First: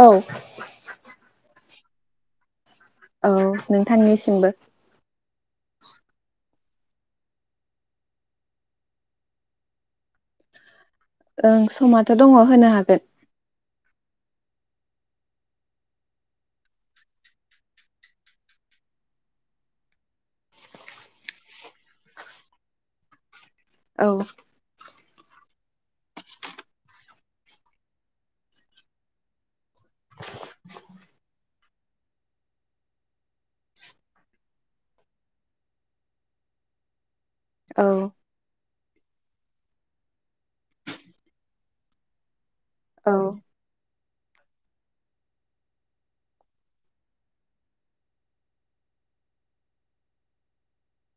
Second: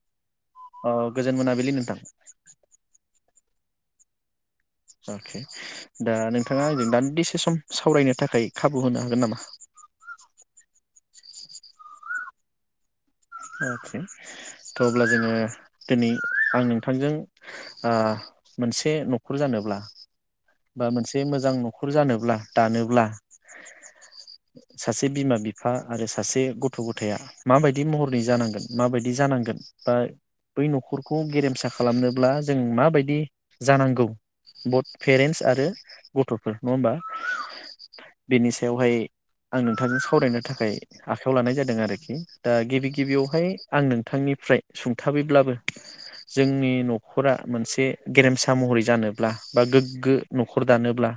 औ औ गोजोन मोनाबिलि नोंथां। [unintelligible] औ नोंथांनिसिमबो। अके दा नोंथाङा आंजों दादिसे सम सावरायनो थाखाय खाबु होनो हागोन नामा? ओं समाथ' दङ होनो हागोन। अ'खो थ' अब्ला जोङो दिनै आं नोंथांजों आ मोनसे न'खर जानोब्ला बा मोनसे मोजां न'खर जानोब्ला दानोब्ला औ सासे बिमा बिफा आरो सासे गथ गथाया माबायदि महर जानांगोन माबायदि जानांगोन बा बै न'खरखौ गेरेमसा खालामनोब्ला जों माबायदि जानांगौ बत पेरेन्टस आरो गथफोर नङा होमबा औ बेनिस बेवहाय आं नोंथांजों सावरायनो थाखाय आखायाव लानाय जादों आरोखि दा औ गिबियावहाय आं नों नोंथांनिफ्राय सुंथाबैब्लाबो जोंनि न'खरा मोनसे गेरेमसा महरै जानोब्ला बा गोग्गो न'खर दानोब्ला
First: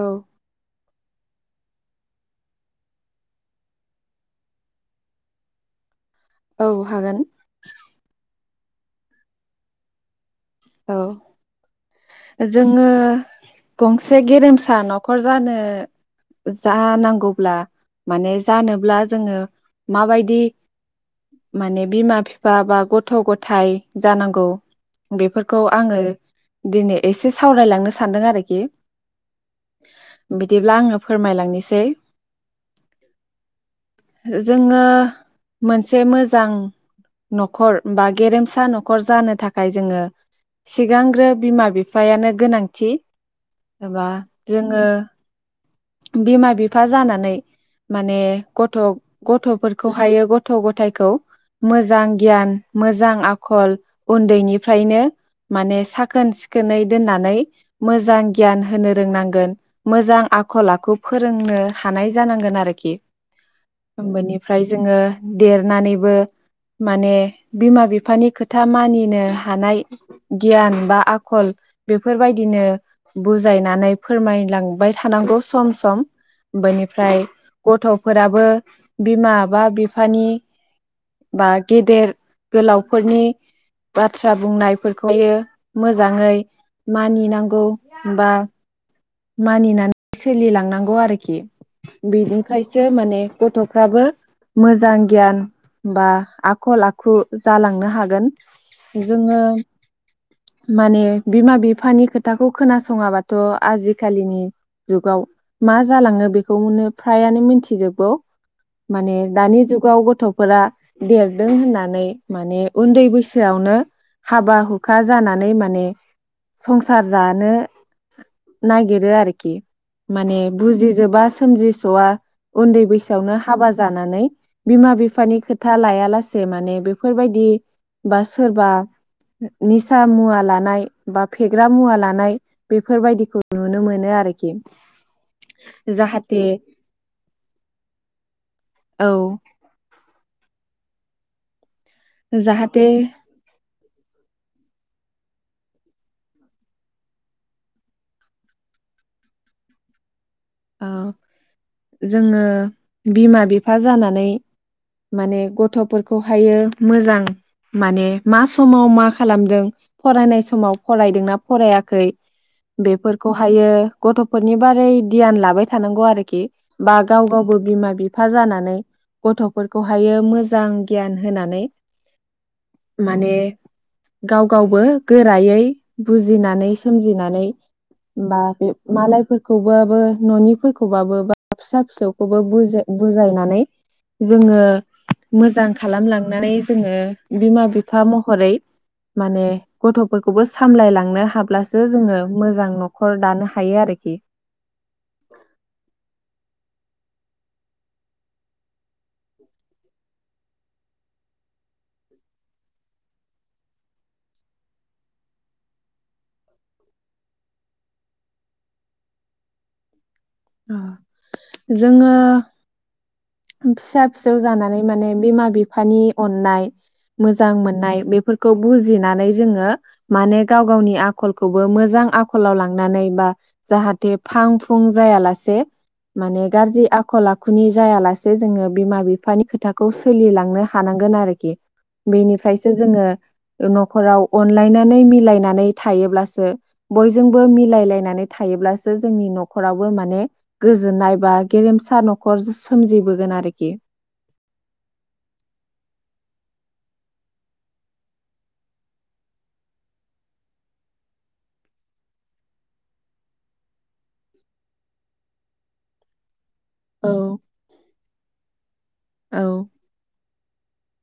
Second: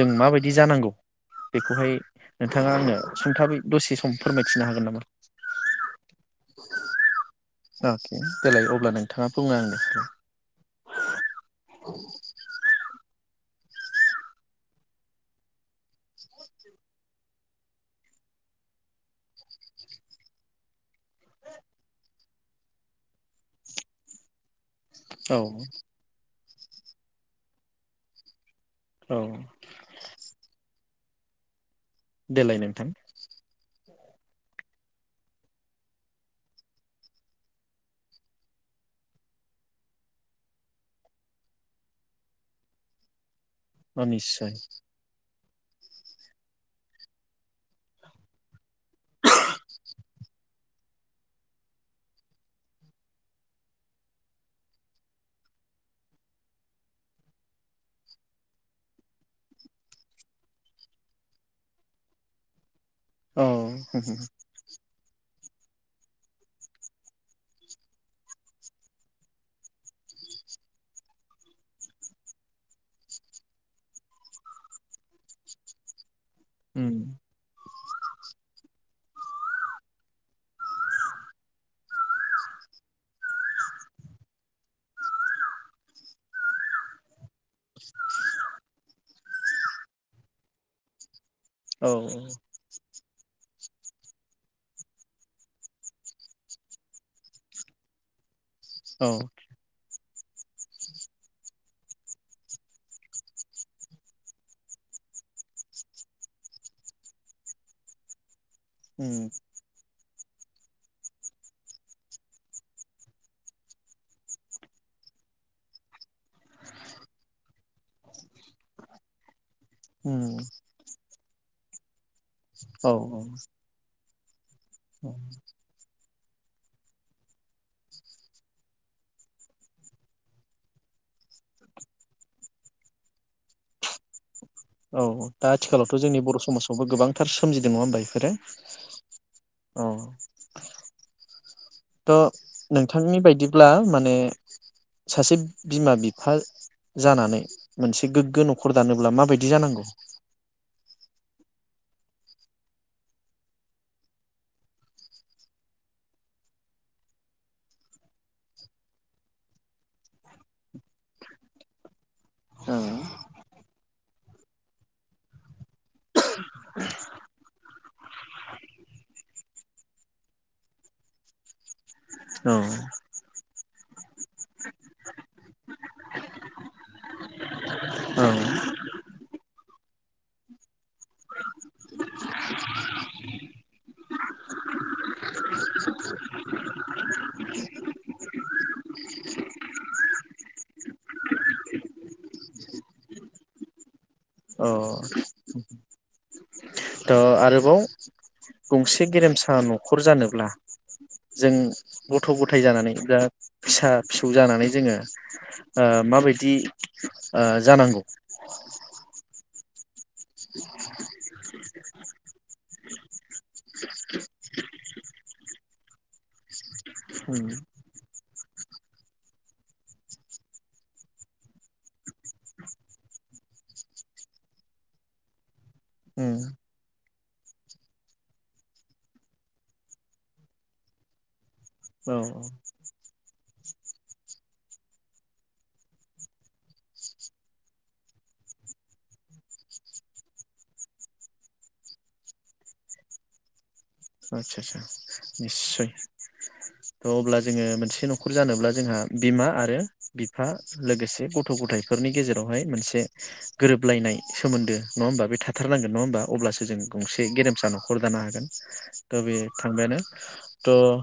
औ माबायदि जानांगौ? बेखौहाय नोंथाङा आंनो सुंथाबै दसे सम फोरमायथिनो हागोन नामा? औ हागोन। अके देलाय अब्ला नोंथाङा बुंनांनो स औ जोङो गंसे गेरेमसा न'खर जानो जानांगौब्ला माने जानोब्ला जोङो माबायदि माने बिमा बिफा बा गथ गथाय जानांगौ औ बेफोर खौ आङो दिनै एसे सावरायलांनो सानदों आरोखि औ बिदिब्ला आङो फोरमायलांनोसै। देलाय नोंथां जोङो मोनसे मोजां न'खर बा गेरेमसा न'खर जानो थाखाय जोङो। सिगांग्रो बिमा बिफायानो गोनांथि अ एबा निस्सय जोङो बिमा बिफा जानानै माने गथ गथ'फोरखौहायो गथ गथायाइखौ मोजां गियान मोजां आखल उन्दैनिफ्रायनो माने साखोन सिखोनै दोननानै मोजां गियान होनो रोंनांगोन मोजां आखल आखु फोरोंनो हानाय जानांगोन आरोखि। औ बेनिफ्राय जोङो देरनानैबो माने बिमा बिफानि खोथा मानिनो हानाय गियान बा आखल बेफोरबायदिनो बुजायनानै फोरमायलांबाय थानांगौ सम सम उम बेनिफ्राय गथ'फोराबो बिमा बा बिफानि बा गेदेर गोलावफोरनि बाथ्रा बुंनाय फोरफोरखौयो मोजाङै मानिनांगौ बा मानिनानै सोलिलांनांगौ आरोखि औ बिनिखायसो माने गथ'फ्राबो मोजां गियान बा आखल आखु जालांनो हागोन। औ जोङो माने बिमा बिफानि खोथाखौ खोनासङाबाथ' आजि खालिनि जुगाव मा जालाङो बेखौनो फ्रायानो मिथिजोबगौ। माने उम दानि जुगावबो थ'फोरा देरदों होननानै माने उन्दै बैसोआवनो हाबा हुखा जानानै माने संसार जानो नागिरो आरोखि। उम माने बुजिजोबा। सोमजिस'आ। उन्दै औ बैसोआवनो हाबा जानानै बिमा औ बिफानि खोथा लायालासे। से माने बेफोरबायदि बा सोरबा निसा मुवा लानाय बा फेग्रा मुवा लानाय बेफोरबायदिखौ नुनो मोनो। आरोखि औ दा आथिखालावथ' जोंनि बर' जाहाथे समाजावबो गोबांथार सोमजिदों नङा होमबा औ बेफोरो औ। [inaudible] थ' जाहाथे नोंथांनि बायदिब्ला माने माने सासे बिमा बिफा जानानै मोनसे गोग्गो न'खर दानोब्ला माबायदि जानांगौ? औ। जोङो बिमा बिफा जानानै माने गथ'फोरखौहायो मोजां माने मा समाव मा खालामदों फरायनाय समाव फरायदोंना फरायाखै? औ बेफोरखौहायो गथ'फोरनि बारै धियान लाबाय थानांगौ आरोखि बा गाव गावबो बिमा बिफा जानानै गथ'फोरखौहाय मोजां गियान होनानै औ माने गाव गावबो गोरायै बुजिनानै सोमजिनानै बा बे मालायफोरखौबो बो न'निफोरखौबाबो बा फिसा फिसौखौबो बुजा बुजायनानै जोङो मोजां खालामलांनानै जोङो बिमा बिफा महरै माने गथ'फोरखौबो सामलायलांनो हाब्लासो जोङो मोजां न'खर दानो हायो आरोखि। औ [inaudible] ओ आरोबाव गंसे गेरेमसा न'खर जानोब्ला जों गथ' गथाय जानानै बा फिसा फिसौ जानानै जोङो ओ माबायदि ओ जानांगौ? ओ जोङो फिसा फिसौ जानानै माने बिमा बिफानि अननाय उम मोजां मोननाय बेफोरखौ बुजिनानै जोङो माने गाव गावनि आखलखौबो मोजां आखलाव लांनानै बा जाहाथे फां फुं जायालासे उम माने गाज्रि आखल आखुनि जायालासे से जोङो बिमा बिफानि खोथाखौ सोलिलांनो हानांगोन आरोखि औ बेनिफ्रायसो जोङो न'खराव अनलायनानै मिलायनानै थायोब्लासो बयजोंबो मिलायलायनानै थायोब्लासो गोजोननाय बा गेरेमसा न'खर सोमजि बोगोन आरोखि। आदसा आदसा निस्सय थ' अब्ला जोङो मोनसे न'खर जानोब्ला जोंहा बिमा आरो बिफा लोगोसे गथ' गथाइफोरनि गेजेरावहाय मोनसे गोरोबलायनाय सोमोन्दो नङा होमबा बे थाथारनांगोन नङा होमबा अब्लासो जों औ गंसेे गेरेमसा न'खर जानो हागोन। थ' बे औ थांबायानो। त'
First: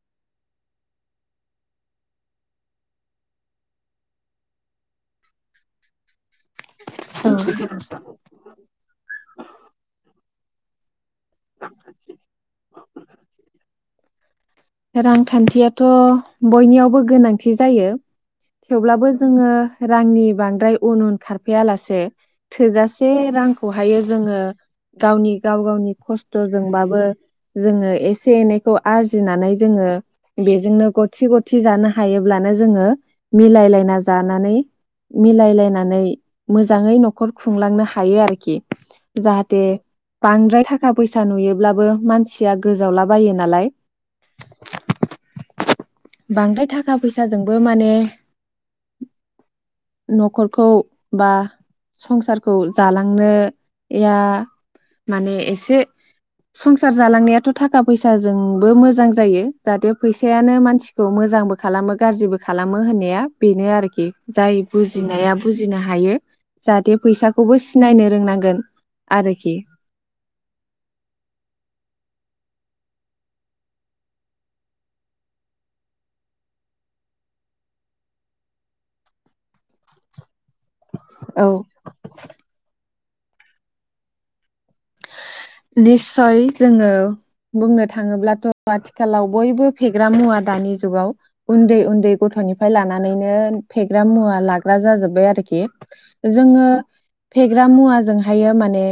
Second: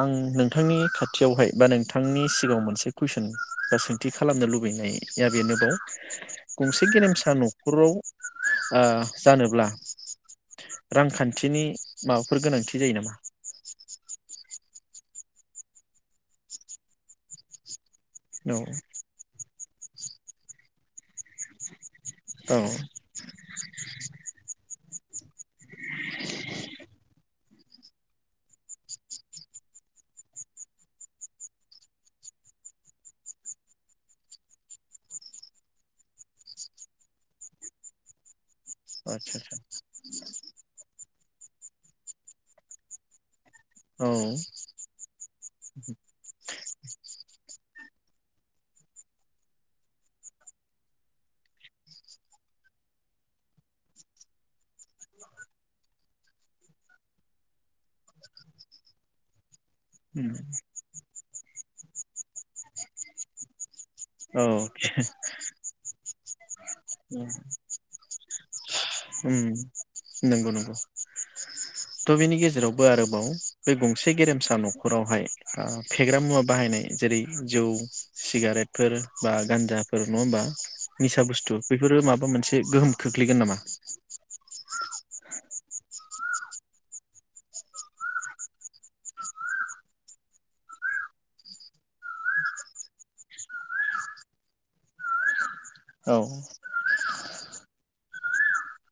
आं नोंथांनि खाथियावहाय बा नोंथांनि सिगाङाव मोनसे कुइसन बा सोंथि खालामनो लुबैनाया बेनोबाव गंसे गेरेमसा न'खराव ओ जानोब्ला [inaudible] रांखान्थिनि माबाफोर गोनांथि बि जायो नामा रांखान्थियाथ' बयनियावबो गोनांथि जायो औ थेवब्लाबो जोङो रांनि बांद्राय उन उन खारफैायालासे औ आदसा थोजासे रांखौहायो जोङो गावनि गाव गावनि खस्थ'जोंबाबो जोङो एसे एनैखौ आरजिनानै जोङो बेजोंनो गथि गथि जानो हायोब्लानो जोङो मिलायलायना जानानै मिलायलायनानै मोजाङै न'खर खुंलांनो हायो आरोखि आदसा जाहाते बांद्राय थाखा फैसा नुयोब्ला बो मानसि आं गोजावला बायो नालाय बांद्राय थाखा फैसा जों बो माने न'खरखौ बा संसारखौ जालांनो या माने एसे संसार जालांनायाथ' थाखा फैसाजोंबो मोजां जायो जाहाथे फैसायानो मानसिखौ मोजांबो खालामो गाज्रिबो खालामो होननाया बेनो आरो औ जाय बुजिनाया बुजिनो हायो। हो। जाहाथे फैसाखौबो सिनायनो रोंनां। गोन। उम नंगौ नंगौ थ' बेनि गेजे। जेरावबो आरोबाव बे गंसे गेरेमसा। निसा औ बुस्थु बेफोरो माबा मोनसे गोहोम। खोख्लैगोन नामा। निस्सय जोङो बुंनो थाङोब्लाथ' आथिखालाव बयबो फेग्रा मुवा दानि जुगाव उन्दै उन्दै गथ'निफ्राय लानानैनो फेग्रा मुवा लाग्रा जाजोब्बाय आरोखि। औ जोङो। फेग्रा मुवाजोंहायो माने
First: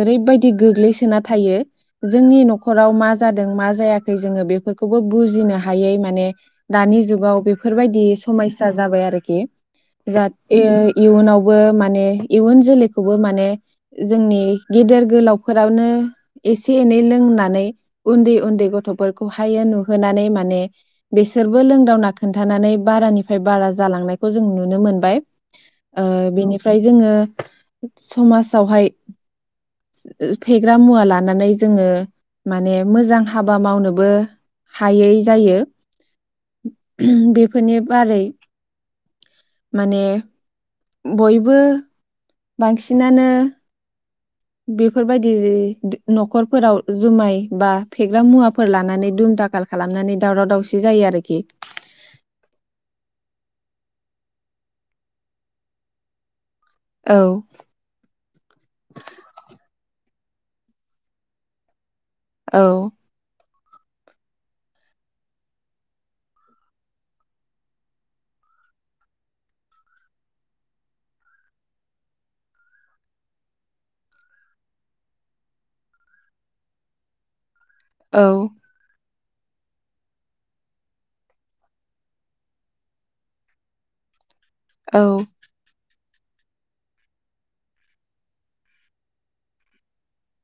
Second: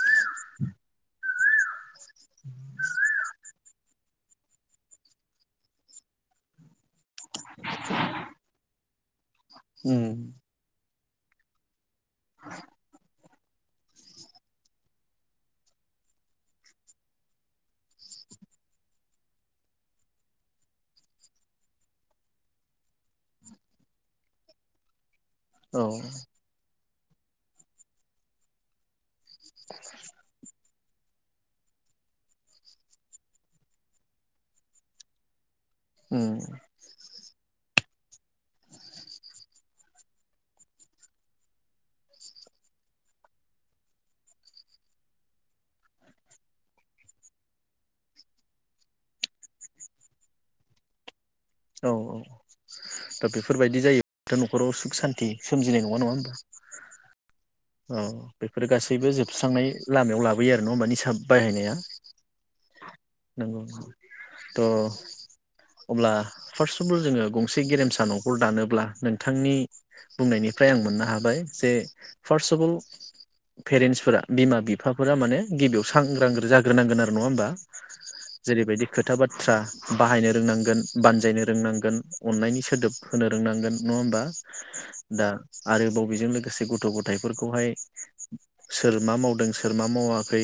ओरैबाय। दि गोग्लैसोना थायो जोंनि न'खराव मा जादों मा जायाखै जोङो बेफोरखौबो बुजिनो हायै माने दानि जुगाव बेफोरबायदि समयया जाबाय आरोखि उम जाहाथ ए इयुनावबो माने इयुन जोलैखौबो माने जोंनि गेदेर गोलाव। न'खरावनो एसे एनै लोंनानै उन्दै उन्दै गथ'फोरखौहाय नुहोनानै माने बेसोरबो लोंदावना खोन्थानानै बारानिफ्राय बारा जालांनायखौ जों नुनो मोनबाय औ बिनिफ्राय जोङो समाजावहाय। फेग्रा मुवा लानानै जोङो माने मोजां हाबा मावनोबो हायै जायो उम बेफोरनि बारै माने बयबो बांसिनानो। बेफोरबायदि जि न'खरफोराव जुमाय बा फेग्रा मुवाफोर लानानै दुम दाखाल खालामनानै दावराव दावसि जायो आरोखि। औ दा बेफोरबायदि जायो दा नखराव सुख सान्थि सोमजिनाय नङा नङा होनोमबा। औ औ बेफोर गासैबो जोबस्रांनाय लामायाव लाबोयो आरो नङा होमबा निसा बाहायनाया। औ। नंगौ थ' अब्ला फार्स्टावबो जोङो गंसे गेरेमसा न'खर दानोब्ला नोंथांनि बुंनायनिफ्राय आं मोननो हाबाय जे फार्स्ट अबल पेरेन्टसफोरा बिमा बिफाफोरा माने गिबियाव सांग्रांग्रो जाग्रोनांगोन आरो नङा होमबा। औ जेरैबायदि खोथा बाथ बाथ्रा बाहायनो रोंनांगोन बानजायनो रोंनांगोन अन्नायनि सोदोब होनो रोंनांगोन नङा होमबा। औ दा आरोबाव बेजों लोगोसे गथ' गथ थायफोरखौहाय सोर मा मावदों सोर मा मावाखै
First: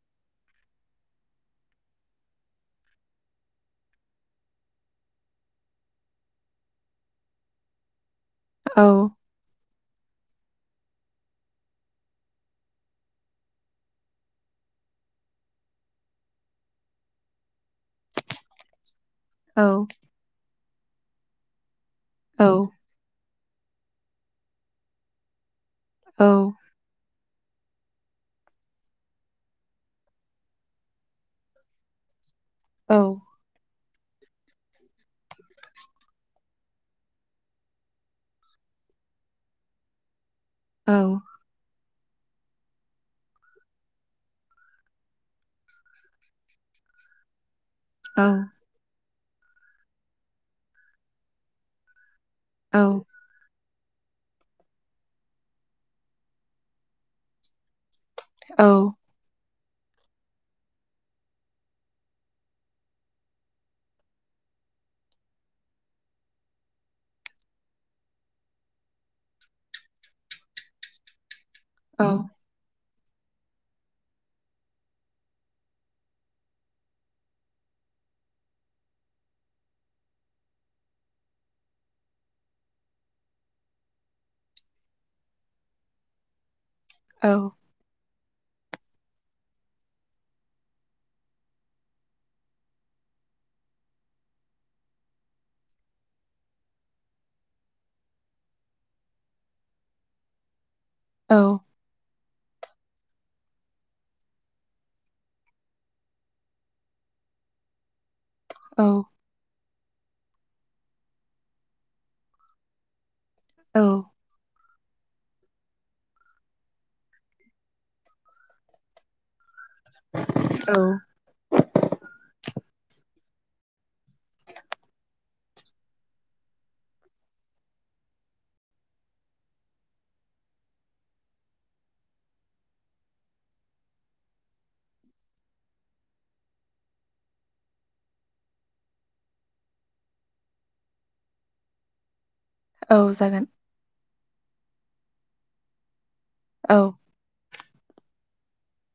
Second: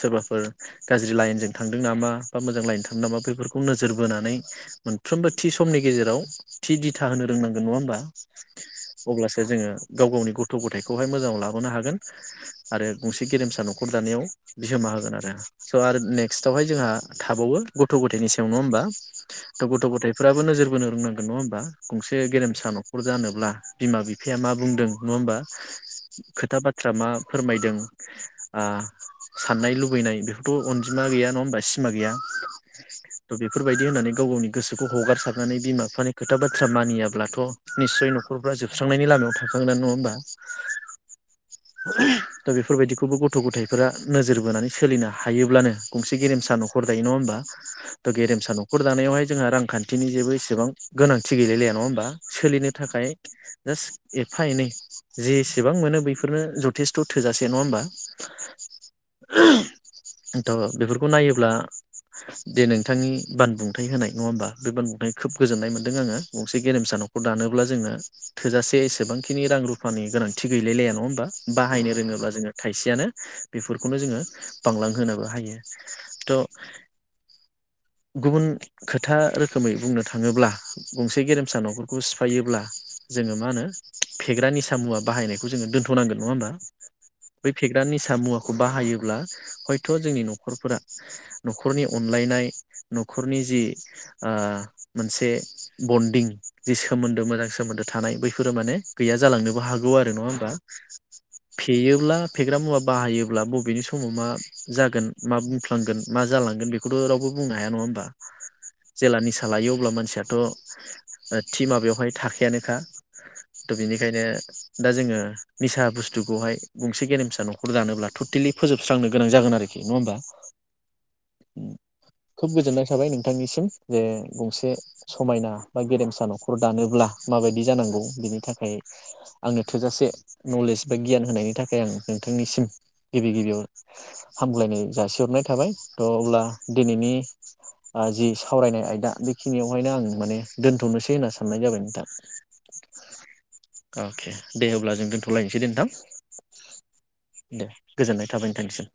सोरबाफोर गाज्रि लाइनजों थांदों नामा? बा मोजां लाइनजों थांदों नामा? बेफोरखौ नोजोर बोनानै मोनफ्रोमबो थि समनि गेजेराव थि दिथा होनो रोंनांगोन नङा होमबा। औ अब्लासो जोङो गाव गावनि गथ' गथाय खौहाय मोजाङाव लाबोनो हागोन। आरो गंसे गेरेमसा न'खर दानायाव बिहोमा होगोन आरो। स' आरो नेक्स्टावहाय जोंहा थाबावो गथ' गथायनि सायाव नङा होमबा। औ थ' गथ' गथायफोराबो नोजोर होनो रोंनांगोन नङा होमबा। गंसे औ गेरेमसा न'खर जानोब्ला बिमा बिफाया मा बुंदों नङा होमबा। औ खोथा बाथ्रा मा फोरमायदों आ साननाय लुबैनाय बेफोरथ' अनजिमा गैया नङा होमबा सिमा गैया। थ' बेफोरबायद दि होननानै गाव गावनि गोसोखौ हगारसारनानै बिमा बिफानि खोथा बाथ्रा मानियाब्लाथ' निस्सय न'खरफ्रा जोबस्रांनायनि लामायाव थांखागोनानो नङा होमबा। औ दा बेफोरबायदिखौबो गथ' गथायाइफोरा नोजोर बोनानै सोलिनो हायोब्लानो गंसे गेरेमसा न'खर दायो नङा होमबा। थ' गेरेमसा न'खर दानायावहाय जोंहा रांखान्थिनि जेबो इसेबां गोनांथि गैलायलाया नङा होनबा। सोलिनो औ थाखाय जास एफा एनै जेसेबां मोनो बेफोरनो जथेस्थ' थोजासे नङा होमबा। औ थ' बेफोरखौ नायोब्ला जे नोंथांनि बानबुंथाय होनाय नङा होमबा बे बानबुंथाय खोब गोजोननाय मोनदों आङो गंसे गेरेमसा न'खर दानोब्ला जोंनो थोजासे एसेबांखिनि रां रुफ रुफानि गोनांथि गैलायलाया नङा होनबा। बाहायनो औ रोङोब्ला जोङो थाइसेयानो बेफोरखौनो जोङो बांलांहोनोबो हायो। थ' गुबुन खोथा रोखोमै बुंनो थाङोब्ला गंसे गेरेमसा न'खरखौ सिफायोब्ला जोङो मा होनो फेग्रा निसा मुवा बाहायनायखौ जोङो दोन्थ'नांगोन नङा होमबा। बै फेग्रा निसा सामुवाख बाहायोब्ला हयथ' जोंनि न'खरफोरा न'खरनि अनलायनाय न'खरनि जि आ मोनसे बन्दिं जि सोमोन्दो मोजां सोमोन्दो थानाय बैफोरो माने गैया जालांनोबो हागौ आरो नङा होमबा। औ फेयोब्ला फेग्रा मुवा बाहायोब्ला बबेनि समाव मा जागोन मा बुंफ्लांगोन मा जालांगोन बेखौथ' रावबो बुंनो हाया नङा होनबा। औ जेला निसा लायो अब्ला मान मानसियाथ' टिमा बेवहाय थाखायानोखा थ' औ बेनिखायनो दा जोङो निसा बुस्थुखौहाय गंसे गेरेमसा न'खर दानोब्ला टटेलि फोजोबस्रांनो गोनां जागोन आरो नङा होमबा। खुब गोजोननाय थाबाय नोंथांनिसिम जे गंसे समायना बा गेरेमसा नखर दानोब्ला माबायदि जानांगौ बिनि थाखाय आंनो थोजासे नलेज बा गियान होनायनि थाखाय आं नोंथांनिसिम गिबि गिबियाव हामग्लायनाय जासिहरनाय थाबाय थअब्ला दिनैनि जि सावरायनाय आयदा बेखिनियावहायनो आं माने दोन्थनोसै होनना साननाय जाबाय नोंथां। औ जागोन अके दे हब्ला जों दोन्थलायनोसै नोंथां। औ दे गोजोननाय थाबाय नोंथांनिसिम।